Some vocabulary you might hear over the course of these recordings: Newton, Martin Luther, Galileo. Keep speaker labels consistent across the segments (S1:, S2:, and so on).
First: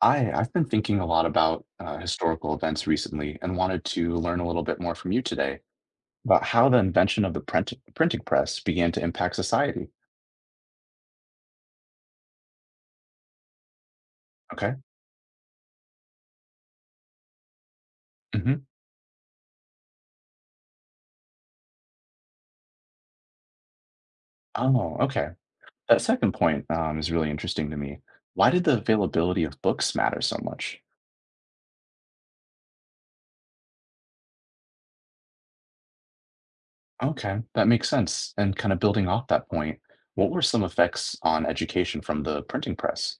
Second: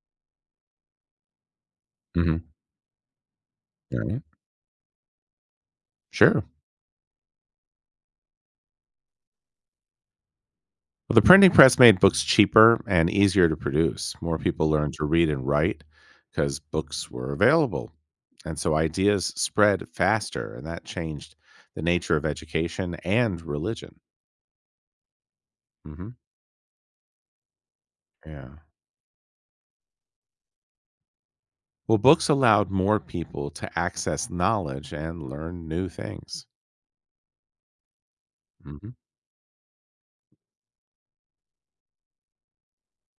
S1: I've been thinking a lot about
S2: Mhm.
S1: historical events recently and wanted to
S2: Right.
S1: learn a little bit more from you today about
S2: Sure.
S1: how the invention of the printing press began to impact society.
S2: Well, the printing press made books cheaper and easier to produce. More people
S1: Okay.
S2: learned to read and write because books were available. And
S1: Hmm.
S2: so ideas spread faster, and that changed the nature of education and religion.
S1: Oh, okay. That
S2: Hmm.
S1: second point is really interesting to me. Why
S2: Yeah.
S1: did the availability of books matter so much?
S2: Well, books allowed more people to access knowledge and learn new things.
S1: Okay, that makes sense. And kind of
S2: Hmm.
S1: building off that point, what were some effects on education from the printing press?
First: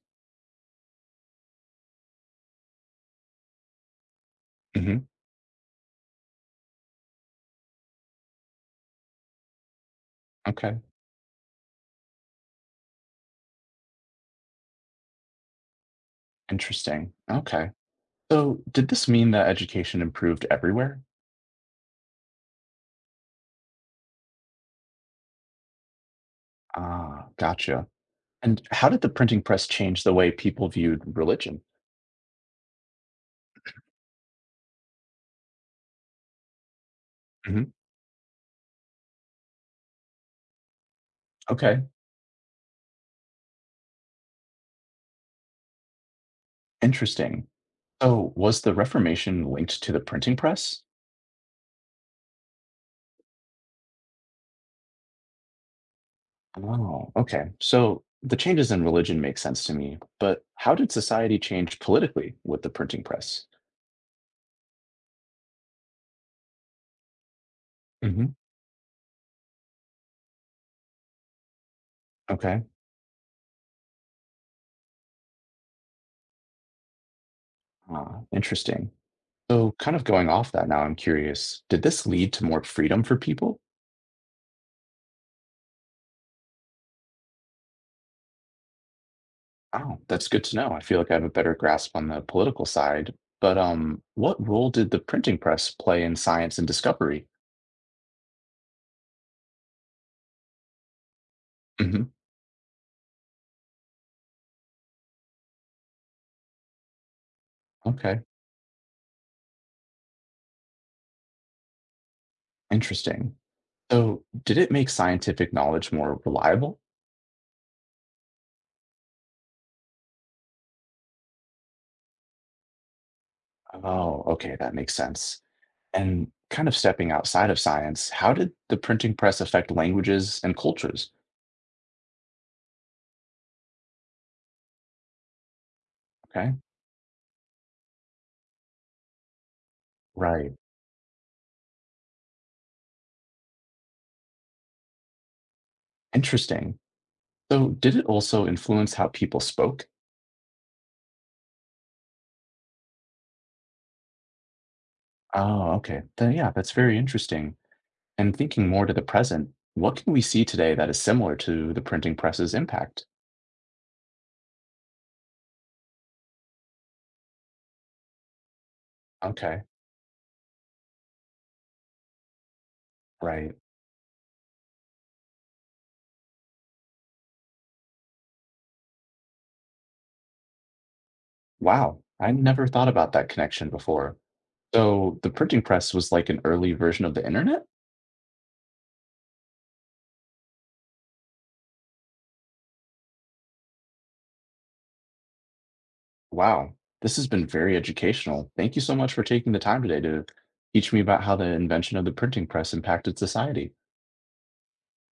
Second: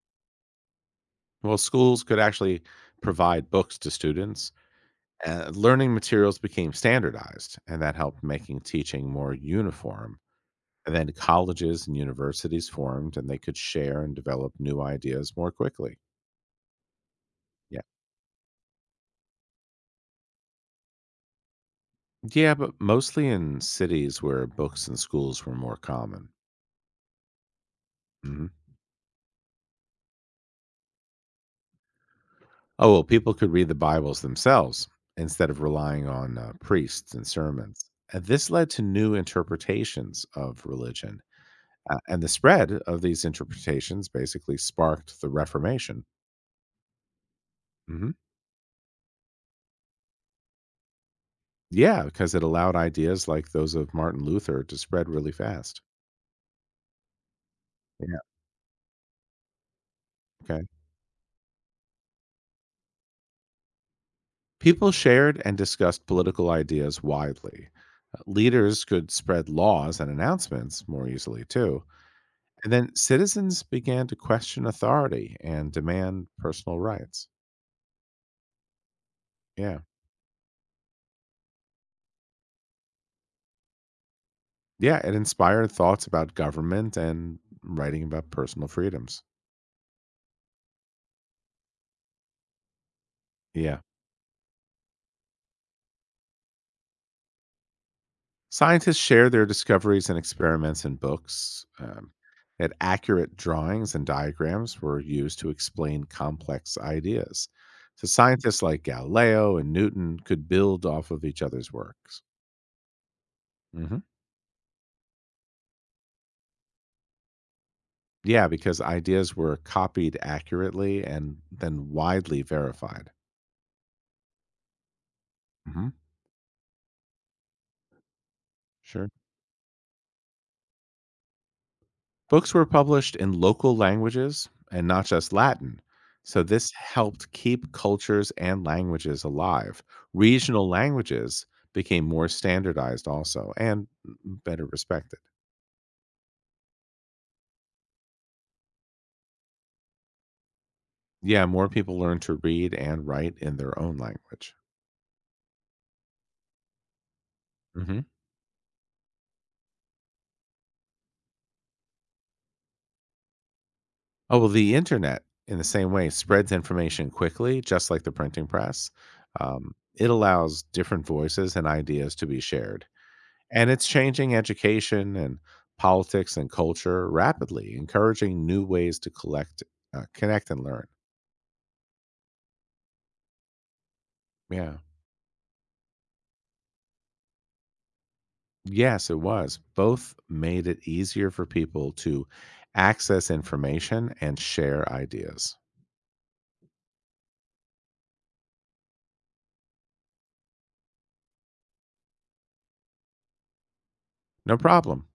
S2: Well, schools could actually provide books to students.
S1: Hmm.
S2: Learning materials became standardized, and that helped making teaching more uniform.
S1: Okay,
S2: And then colleges and universities formed, and they could share and develop new ideas more quickly.
S1: interesting. Okay.
S2: Yeah.
S1: So, did this mean that education improved everywhere?
S2: Yeah, but mostly in cities where books and schools were more common.
S1: Ah, gotcha.
S2: Hmm.
S1: And how did the printing press change the way people viewed religion?
S2: Oh, well, people could read the Bibles themselves instead of relying on priests and
S1: Hmm.
S2: sermons. And this led to new interpretations of religion.
S1: Okay,
S2: And the spread of these interpretations basically sparked the Reformation.
S1: interesting.
S2: Hmm.
S1: So, was the Reformation linked to the printing press?
S2: Yeah, because it allowed ideas like those of Martin Luther to spread really fast.
S1: Oh, okay. So,
S2: Yeah.
S1: the changes in religion make sense to me, but
S2: Okay.
S1: how did society change politically with the printing press?
S2: People shared and discussed political ideas widely.
S1: Hmm.
S2: Leaders could spread laws and announcements more easily, too.
S1: Okay,
S2: And then citizens began to question authority and demand personal rights.
S1: ah, interesting. So,
S2: Yeah.
S1: kind of going off that now, I'm curious, did this lead to more freedom for people?
S2: Yeah. It inspired thoughts about government and writing about personal freedoms.
S1: Oh, that's good to know. I feel like I have a better grasp on the political side. But
S2: Yeah.
S1: what role did the printing press play in science and discovery?
S2: Scientists share their discoveries and experiments in books.
S1: Hmm.
S2: And accurate drawings and diagrams were used to explain complex ideas. So
S1: Okay,
S2: scientists like Galileo and Newton could build off of each other's works.
S1: interesting.
S2: Hmm.
S1: So, did it make scientific knowledge more reliable?
S2: Yeah, because ideas were copied accurately and then widely verified.
S1: Oh, okay, that makes sense.
S2: Hmm.
S1: And kind of stepping outside of science, how did the
S2: Sure.
S1: printing press affect languages and cultures?
S2: Books were published in local languages and not just Latin, so
S1: Okay,
S2: this helped keep cultures and languages alive.
S1: right.
S2: Regional languages became more standardized also and better respected.
S1: Interesting. So, did it also influence how people spoke?
S2: Yeah, more people learned to read and write in their own language.
S1: Oh, okay. Then, yeah, that's very interesting.
S2: Hmm.
S1: And thinking more to the present, what can we see today that is similar to the printing press's impact?
S2: Oh, well, the internet, in the same way, spreads information quickly, just like the printing press.
S1: Okay,
S2: It allows different voices and ideas to be shared.
S1: right.
S2: And it's changing education and politics and culture rapidly, encouraging new ways to collect, connect, and learn.
S1: Wow, I never thought about that connection before.
S2: Yeah.
S1: So the printing press was like an early version of the internet?
S2: Yes, it was. Both made it easier for people to access information and share ideas.
S1: Wow, this has been very educational. Thank you so much for taking the time today to teach me about how the invention of the printing press impacted society.
S2: No problem.